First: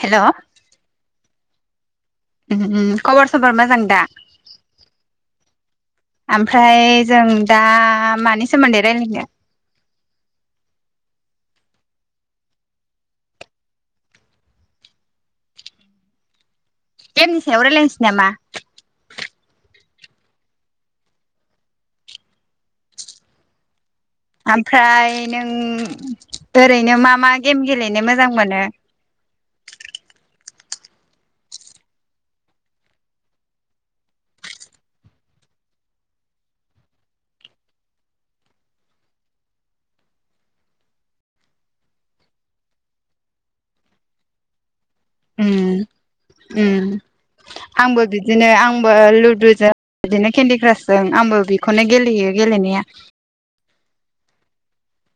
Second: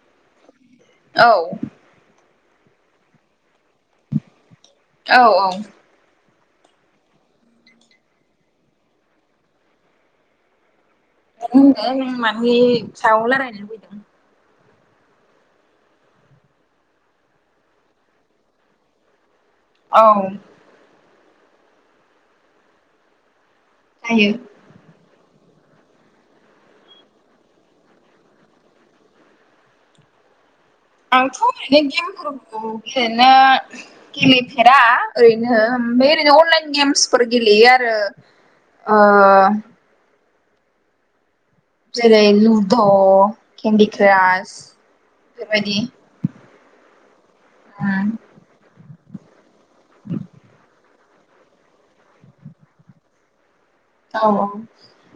Hello. औ। ओम खबर सबर मा औ औ। ओमफ्राय जों दा मानि सोमोन्दै रायलायनो? होन नो माने सायाव रायलायनो लुबैदों। गेमनि सायाव रायलायनोसै नामा? औ। जायो ओमफ्राय नों नोंं ओरैनो मा मा गेम गेलेनो मोजां मोनो? आंथ' ओरैनो गेमफोरखौ गेलेनो गेलेफेरा ओरैनो। ओैरैनो अनलाइन गेम्सफोर गेलेयो आरो ओ जेरै लुद' केन्डिक्रास ओम ओम आंबो उम बिदिनो आंबो लुदुजों बिदिनो केन्दि क्रासजों आंबो बेखौनो गेलेयो गेलेनाया औ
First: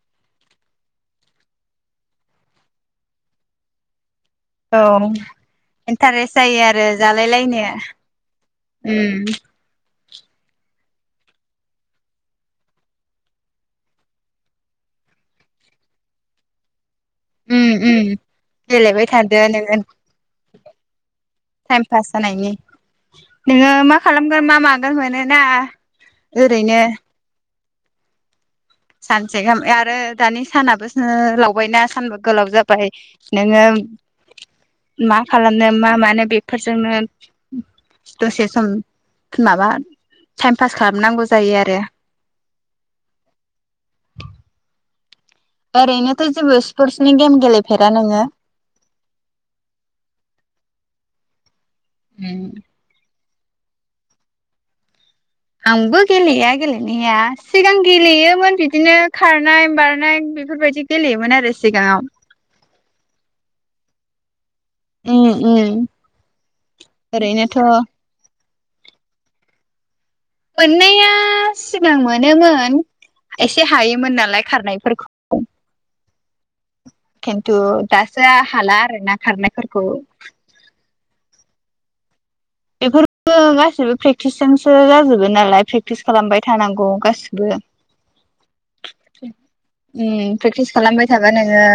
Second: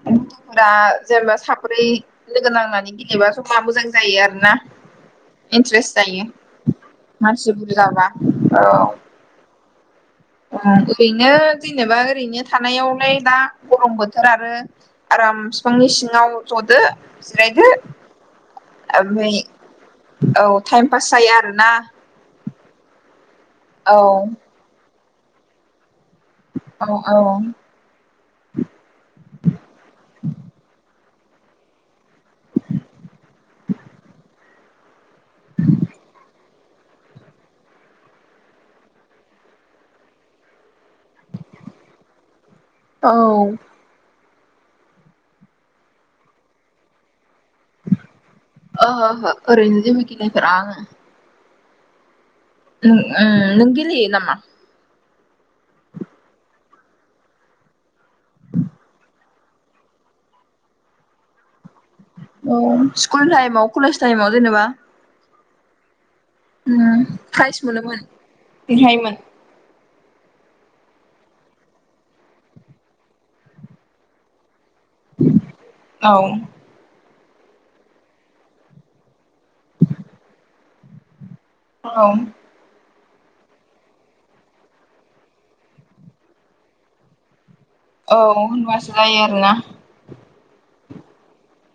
औ लुदफोरा जेनेबा साब्रै लोगो नांनानै गेलेबा मार मोजां जायो आरो। औ। इन्टारेस्ट जायो आरो जालाय मानसि लायनो बुरजाबा ओम। आ ओरैनो जेनेबा ओरैनो थानायावलाय दा गरम बोथोर आरो आराम बिफांनि सिङाव जदो उम जिरायदो। उम गेलेबाय ओमफ्राय थादो नोङो औ टाइम पास जायो आरोना। टाइम पास जानायनि नोङो मा औ खालामगोन मा मागोन मोनोना। ओरैनो औ औ। सानसे गाहाम आरो दानि सानाबो ओ लावबायना सानबा गोलाव जाबाय नोङो मा खालामनो मा मानो बे फोरजोंनो दसे सम माबा थाइम पास खालामनांगौ जायो आरो। औ। ओरैनोथ' जेबो स्पर्टसनि गेम गेलेफेरा नोङो अ ह ह आरैनो जेबों गेलेफेरा आङो। ओम। ओ ओ नों गेलेयो नामा? आंबो गेलेया गेलेनाया सिगां गेलेयोमोन बिदिनो खारनाय बारनाय। बेफोरबायदि गेलेयोमोन आरो। सिगाङाव अ स्कुल टाइमाव कलेज टाइमव जेनेबा। ओम ओरैनोथ' फ्राइस मोनोमोन। बेहायमोन। मोननाया सिगां मोनोमोन एसे हायोमोन नालाय खारनाय [unintelligible] औ। खिन्थु दासो हाला आरो ना खारनायफोरखौ औ। बेफोरबो गाैबो प्रेक्टिसजोंसो जाजोबो नालाय प्रेक्टिस खालामबाय थानांगौ गासिबो। औ होनबासो जायो आरोना उम प्रेक्टिस खालामबाय थाबाय नोङो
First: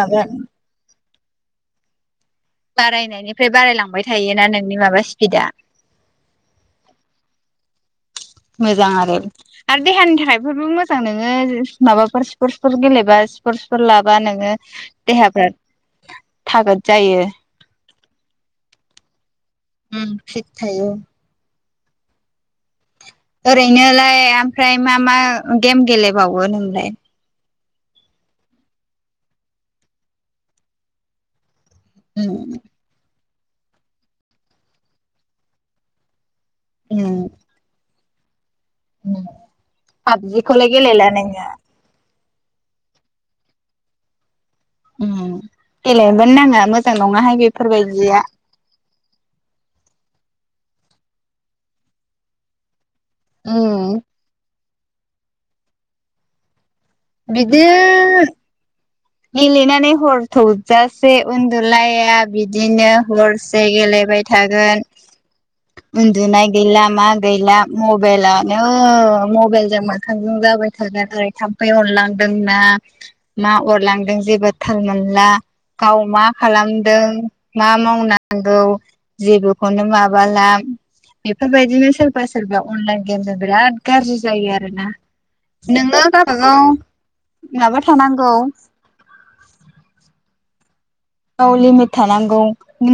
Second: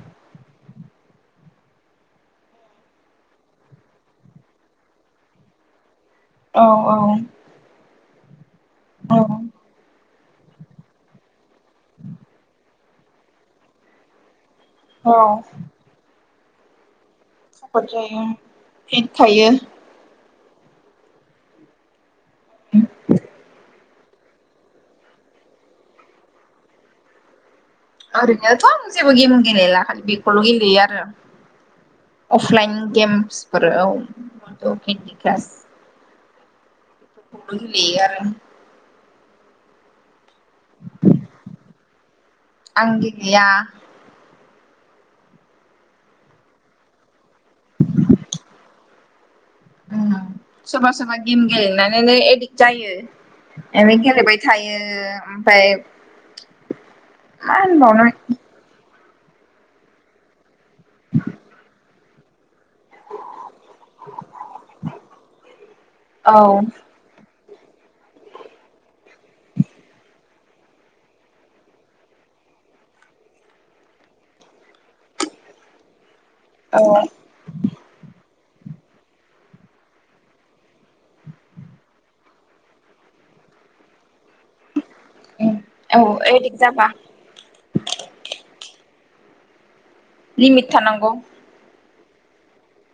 माबा बारायनायनिफ्राय बारायलांबाय थायोना नोंनि माबा स्पिदआ औ औ। मोजां आरो औ आरो देहानि थाखाय बेफोरबो मोजां नोङो माबाफोर स्पर्टसफोर गेलेबा स्पर्टसफोर लाबा नोङो औ देहाफ्रा थागोद जायो। खकद जायो फिद थायो। उम फिट थायो। [inaudible] ओरैनोलाय ओमफ्राय मा मा गेम गेलेबावो नोंलाय? ओरैनोथ' आं जेबो गेम गेलेला खालि बेखौल' गेलेयो आरो। उम अफलाइन गेमसफोराव केन्दि क्रास उम बेफोरखौबो गेलेयो आरो। उम पाबजिखौलाय गेलेला नोङो। आं गेलेया। गेलेनोबो नाङा मोजां नङाहाय बे बेफोरबाययदिया। सोर सोरबा गेम गेलेनानैनो एडिक्ट जायो उम गेलेबाय थायो। ओमफाय मा होनबावनो। बिदिनो गेलेनानै हरथौजासे उन्दुलाया बिदिनो हरसे गेलेबाय थागोन। औ उन्दुनाय गैला मा गैला मबाइलानो मबाइलजों मोखांजों जाबाय थागोन आरो थाम्फै अरलांदोंना मा अर लांदों जेबो थाल मोनला गाव मा औ खालामदों मा मावना नांगौ जेबोखौनो माबाला बेफोरबायदिनो सोरबा सोरबा अनलाइन गेमजों बिराद गाज्रि जायो आरो ना। नोङो औ एडिक्ट गाबागाव जाबा माबा थानांगौ लिमिट थानांगौ। गाव लिमिट थानांगौ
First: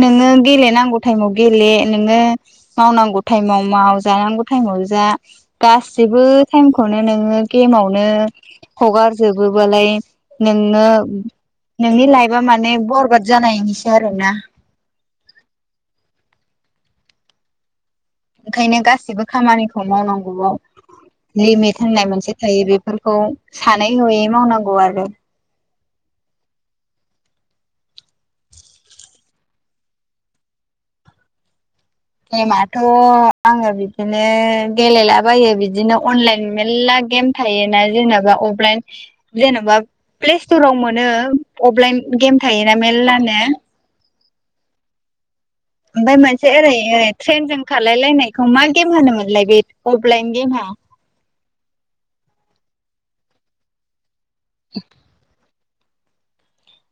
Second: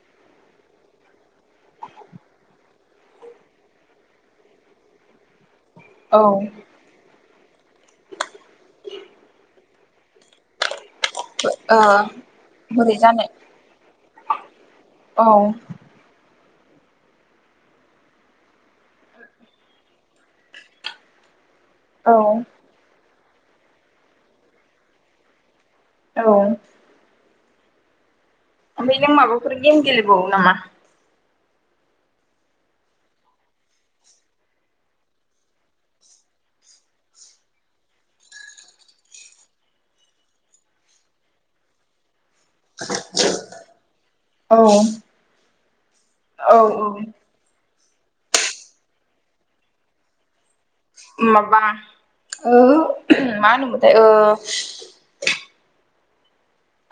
नोङो गेलेनांगौ टाइमाव गेले नोङो मावनांगौ टाइमाव माव जानांगौ टाइमआव जा औ गासिबो टाइमखौनो नों गेमावनो हगार जोबोबालाय नोंनो ओ नोंनि लाइफा माने बोरै बर बाजद जानो जानायनिसो आरो ना। औ ओंखायनो गासिबो खामानिखौ मावनांगौआव लिमिट होननाय मोनसे औ थायो बेफोर खौ सानै होयै मावनांगौ आरो। औ। ओमफाय नों माबाफोर गेम गेलबावो नामा? गेमाथ' आङो बिदिनो गेलेलाबायो बिदिनो अनलाइन मेरला गेम थायोना जेनेबा अफलाइन जेनेबा प्ले स्ट'राव मोनो अफलाइन गेम थायोना मेल्लानो औ ओमफाय मोनसे औ ओरै औ ओरै ट्रेनजों खालामलायलायनायखौ मा गेम होनोमोनलाय बे अफलाइन गेमा? माबा ओ मा होनोमाथाय ओ [inaudible]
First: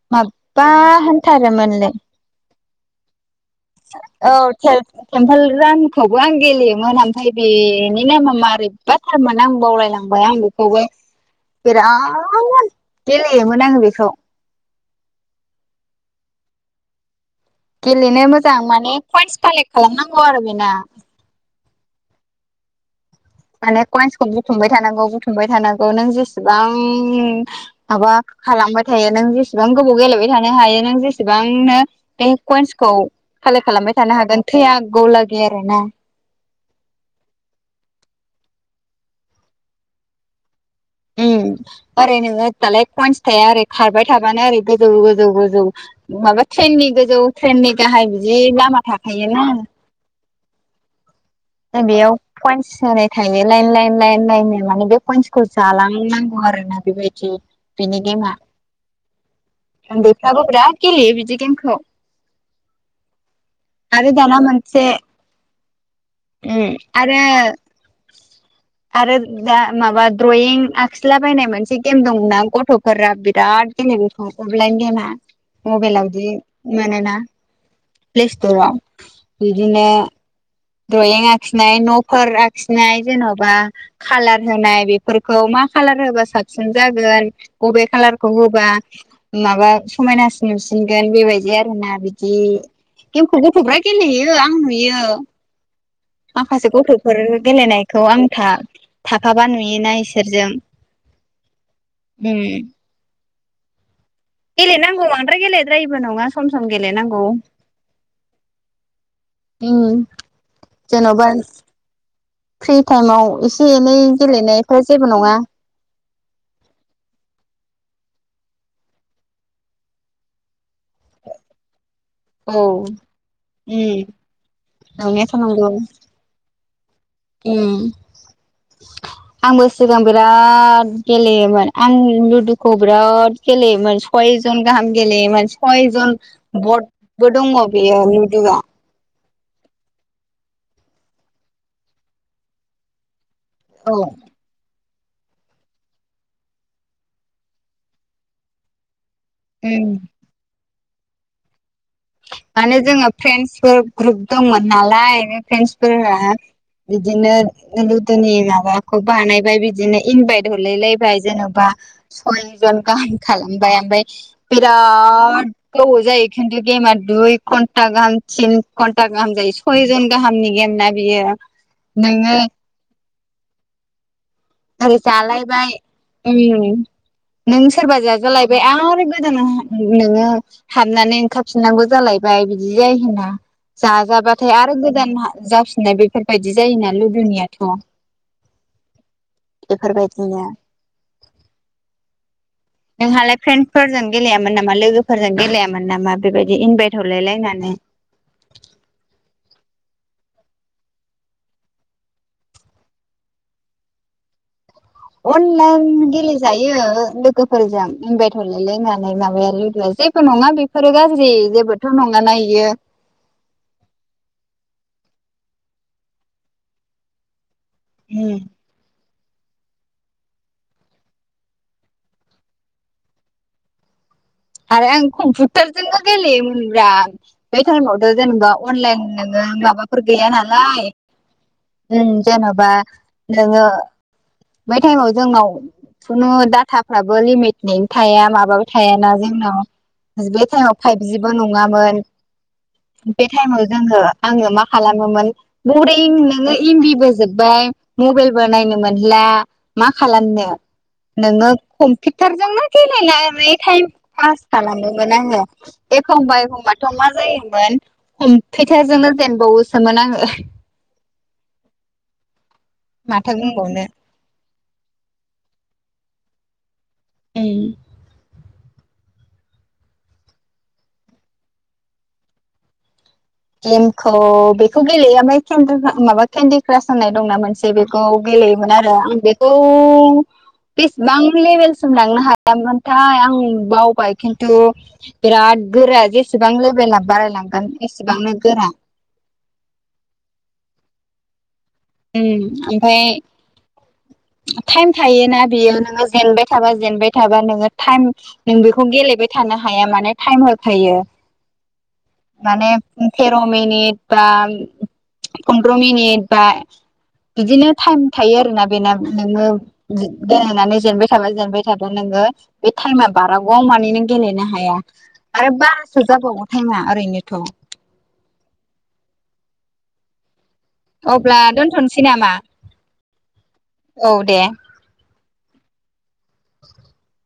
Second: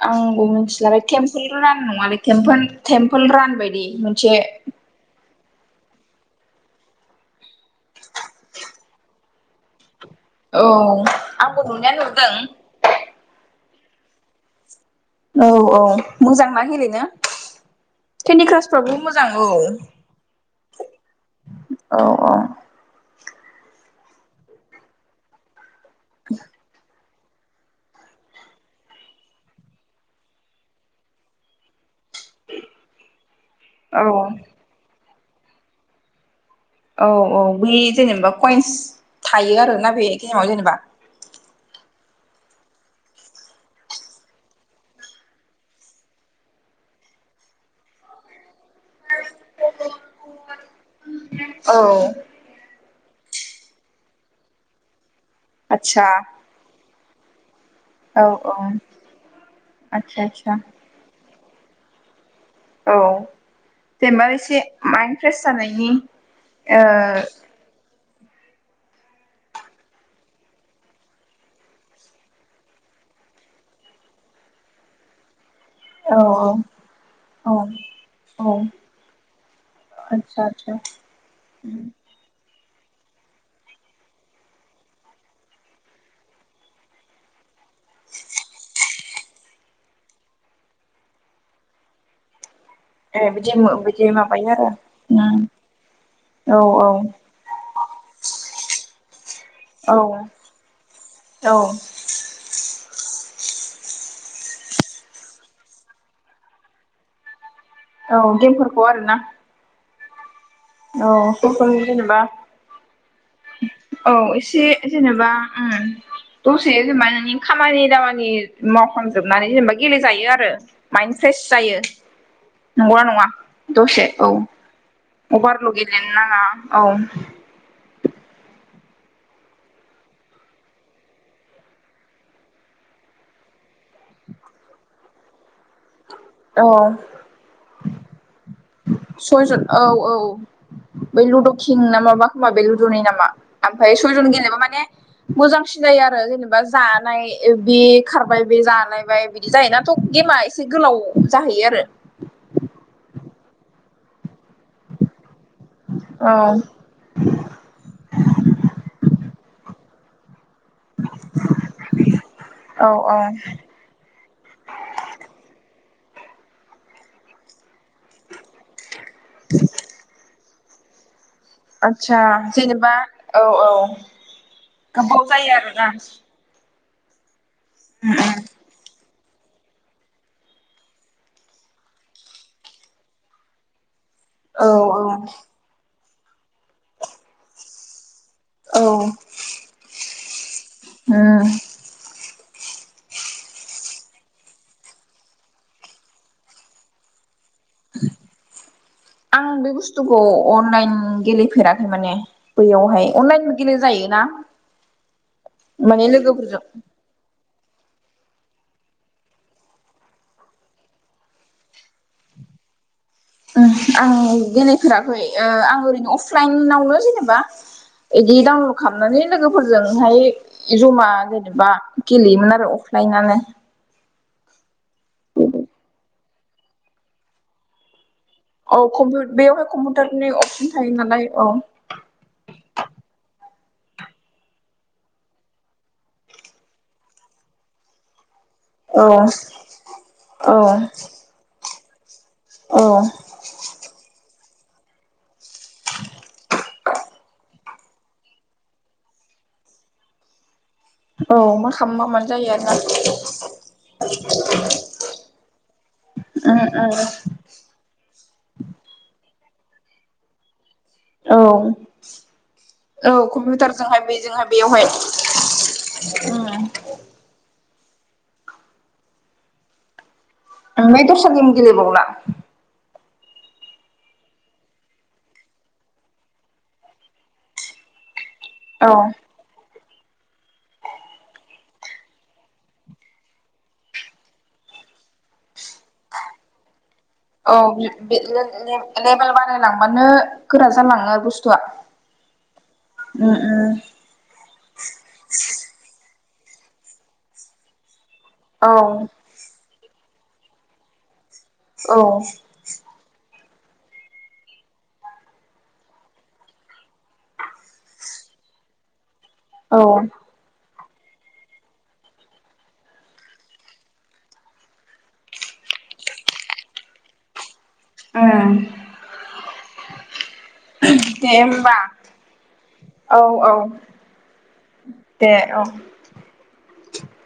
आंबो माबबा मिथिलाबाय तेम्पोल रान होनथारोमोनलै नङालै तेम्पोल तेम्पोल रान बायदि औ मोनसे ते तेम्पोल रानखौबो आं गेलेयोमोन ओमफ्राय बेनि नामा मारैबाथारमोन आं बावलायलां बाय आं औ बेखौबो आंबो नुनाया नुदों बिराद गेलेयोमोन आं बेखौ औ अ मोजांना गेलेनो गेलेनो केन्दि मोजां क्रासफ्राबो माने मोजां पइन्टस औ कालेक्ट खालामनांगौ आरो बेना औ औ माने कइन्सखौ बुथुमबाय थानांगौ बुथुमबाय थानांगौ नों जेसेबां माबा खालामबाय थायो नों जेसेबां गोबाव गेलेबाय थानो हायो नों जेसेबांनो बे कइन्सखौ कालेक्ट खालामबाय औ थानो हागोन थै आगौलागै आरो ना औ औ बे जेनेबा कइन्स थायो आरोना बे गेेमाव जेनेबा ओम ओरैनोङो दालाय कइन्स थाया ओरै खारबाय थाबानो ओरै गोजौ गोजौ गोजौ माबा ट्रेननि गोजौ ट्रेननि गाहाय बिदि लामा थाखायोना औ बेयाव कइन्स होनाय थायो लाइन लाइन लाइन लाइन नो माने बे खइन्सखौ आदसा जालांनांगौ आरो ना बेबायदि बिनि औ गेमा औ आदसा उन्दैफ्राबो आदसा बिराद गेलेयो बिदि गेमखौ औ आरो जेनबा दाना एसे मोनसे माइन्द फ्रेस जानायनि उम ओ आरो आरो दा माबा द्रयिं आखिला बायनाय मोनसे गेम दंना गथ'फोरा बिराद गेलेयो बेखौ अफलाइ गेमा औ मबाइलावदि मोनोना औ औ प्लेस्टराव बिदिनो आतसा आतसा ड्रयिं आखिनाय न'फोर आ खिनाय जेन'बा खालार होनाय बेफोरखौ मा खालार होबा साबसिन जागोन। अबे खालारखौ होबा माबा समायनासिन नुसिनगोन बेबायदि आरोना बिदि ए गेमखौ बिदि गथ'फ्रा बिदि गेलेहैयो माबायो आं आरो नुयो। उम औ माखासे गथ'फोर गेलेनायखौ आं था थाफाबा नुयोना औ इसोरजों औ उम गेलेनांगौ बांद्राय गेलेद्रायिबो नङा सम सम गेलेनांगौ। औ गेमफोरखौ आरोना उम औ जेन'बा [unintelligible] जेनेबा फ्रि टाइमाव एसे एनै औ एसे गेलेनायफ्रा जेबो जेनेबा नङा उम दसे जेनबा नोंनि खामानि दामा नि मावखांजोबनानै जेनेबा गेलेजायो आरो माइन्द फ्रेस जायो। औ नंगौना नङा उम दसे औ एवनाया थानांगौ अभारल' गेलेनो नाङा औ उम आंबो सिगां बिराद गेलेयोमोन आं लुदुखौ बिराद गेलेयो मोन सयजन गाहाम गेलेयोमोन सयजन औ बटबो दङ बेयो लुदुआ सयजन औ औ बै लुद'किं नामाबा खोमा बे लुद'नि नामा ओमफ्राय औ सयजन गेलेबा माने मोजांसिन जायो आरो जेनेबा जानाय बे खारबाय बे जालायबाय बिदि जायोना उम थ' गेमा एसे गोलाव जाहैयो आरो माने जोङो फ्रेन्डसफोर ग्रुप दंमोन नालाय ओरैनो फ्रेन्डसफोरहा औ बिदिनो लुद'नि माबाखौ बानायबाय बिदिनो इनबायद हरराय लाबाय जेनबा सयजन औ गाहाम औ खालामबाय ओमफ्राय बिराद गोबाव जायो खिथु गेमा दुइ घन्टा गाहाम तिन घन्टा गाहाम जायो सयजन गाहामनि गेम ना बेयो आदसा जेनेबा औ औ ओरै गोबाव जायो आरो जालायबाय ना उम नों सोरबा जाजालायबाय आरो गोदान नोङो हाबनानै ओंखार फिननांगौ जालायबाय बिदि जायो होना जाजाबाथाय औ आरो औ गोदान जाफिननाय बेफोर बायदि जायोना लुदुनियाथ' औ बेफोरबायदिनो उम नों हालाय फ्रेन फोरजों गेलेयामोन नामा लोगोफोरजों गेलेयामोन नामा बेबायदि इनभाइट हरलाय लायनानै आं बे बुस थुखौ अनलाइन गेलेफेराखै माने बैयावहाय अनलाइन गेले जायो ना अनलाइन गेले जायो लोगोफोरजों इनभाइट हरलायलायनानै माबाया लुदुआ जेबो नङा बेफोरो गाज्रि जेबोथ' नङाना बियो उम आं गेले फेराखै आं ओरैनो अफलाइनावनो जेनेबा उम बिदि डाउनलड खालामनानै लोगोफोरजोंहाय जमा जेनेबा गेलेयोमोन आरो अफ्लायनानो आरो आं कम्पिउटारजोंनो गेलेयोमोनब्रा आ बे टाइमाव जेनेबा औ अनलाइन कम्पिउ नोङो बेयावहाय माबाफोर कम्पिउटारनि गैया अपसन नालाय थायो औ ओं जेनबा नङो बेै टाइमाव जोंनाव खुनु डाटाफ्राबो लिमिटगैयि थाया मा बाबो औ थायाना जोंनाव औ बेटइमाव फाइबजिबो नङामोन औ बे टाइमाव जोङो आङो मा खालामोमोन बरिं नोङो एमबिबो जोब्बाय मबाइलबो नायनोमो नला मा खालामनो औ नोङो मा खालामबा मानो जायो कम्पिउटारजोंनो आरोना गेलेनानै टाइम पास खालामोमोन आङो एखमबा एखमबाथ' मा जायोमोन कम्पुटारजोंनो जेनबावो सोमोन आंङो औ औ माथो बुंबावनो कम्पिउटारजोंहाय बेजोंहाय बेयावहाय उ ओमफ्राय दस्रा गेम गेले बावला गेमखौ बेखौ गेलेयो ओमफ्राय केन्दिख्रा माबा केन्दिक्रास होननाय दंना मोनसे बेखौ गेलेयोमोन औ आरो आं बेखौ बेसेबां लेभेलसिम लांनो हायामोनथाय आं बावबाय खिन्थु बिरा द गोरा जेसेबां लेभेला औ बारायलांगोन बे एसेबांनो गोरा ले-ले-लेबेल बारायलांबानो गोरा जालाङो बुस्थुआ उम ओमफ्राय उम टाइम थायोना बियो नोङो जेनबाय थाबा जेनबाय थाबा नोङो टाइम नों बेखौ उम गेलेबाय थानो हाया माने टाइम होखायो औ माने तेर' मिनिट बा पन्द्र' मिनिट बा बिदिनो टाइम थायो आरोना बेना नोङो औ दि गेलेनानै जेनबाय थाबा जेनबाय थाबा नोङो बे टाइमा बारग'मानि नों गेलेनो हाया आरो बारा सो जाबावगौ टाइमा ओरैनोथ' ओ दे अब्ला होमबा दोनथ'नोसै नामा औ-औ औ दे दे औ [inaudible]